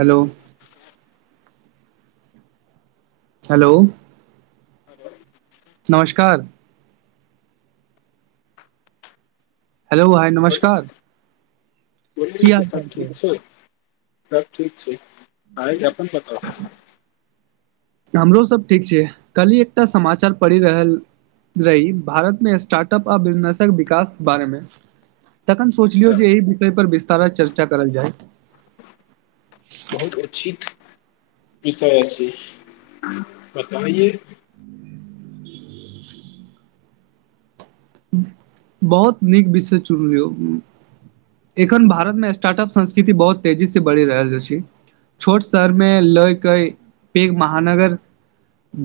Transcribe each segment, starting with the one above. Hello. Hello. Hello नमस्कार hello hi नमस्कार बोल की तऽ हाल चाल सब ठीक छ छै सब ठीक छै अर अपन पता हमरोसभ ठीक छै काल्हि एकटा समाचार पड़ि रहल रही भारतमे स्टार्ट अपप आ बिजनेसक विकास बारेमे तखन सोचलियौ अच्छा जे एहि विषय पर वि तारा चर्चा करल जाइ बहुत उचित विसस बताइए बहुत नीक विषय चुनियौ एखन भारतमे स्टार्टअप संस्कृति बहुत तेजीसँ बढ़ि रहल छै छोट शहरमे लय के पैघ महानगर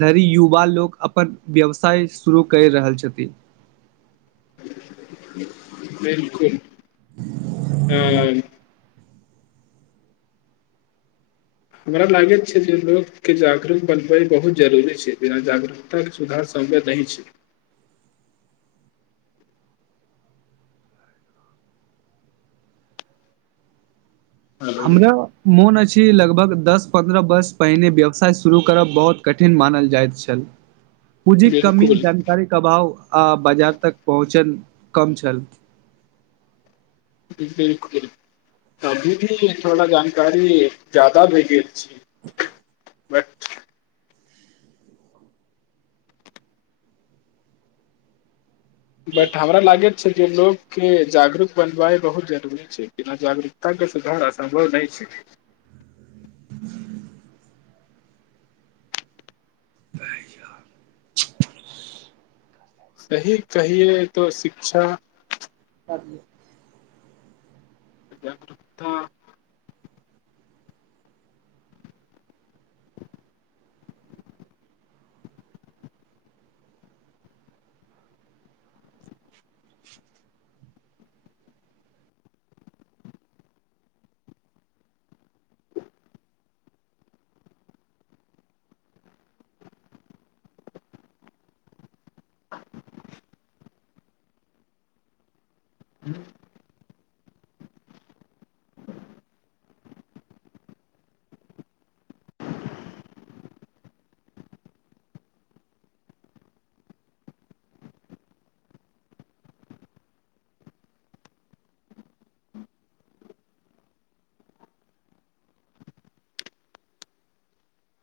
धरि युवा लोक अपन व्यवसाय शुरू करि रहल छथि बिलकुल ह हमरा लागैत छै जे लोककेँ जागरूक बनबय बहुत जरूरी छै बिना जागरूकताके सुधार सम्भव नहि छै हेलो हमरा मोन अछि लगभग दस पन्द्रह वर्ष पहिने व्यवसाय शुरू करब बहुत कठिन मानल जाइत छल पूँजी कमी बिलकुल जानकारीे अभाव आ बाजार तक पहुँचन कम छलल बिलकुल अभी भी थोड़ा जानकारी ज्याददा भ गेल छिय [unintelligible] बट बट हमरा लागैत छै जे लोकोग के जागरूक बनबाइ बहुत जरूरी छै बिना जागरूकता के सुधार असम्भव नहि छै ह तार सही कहिए तो शिक्षा आी जाग्रता हँ।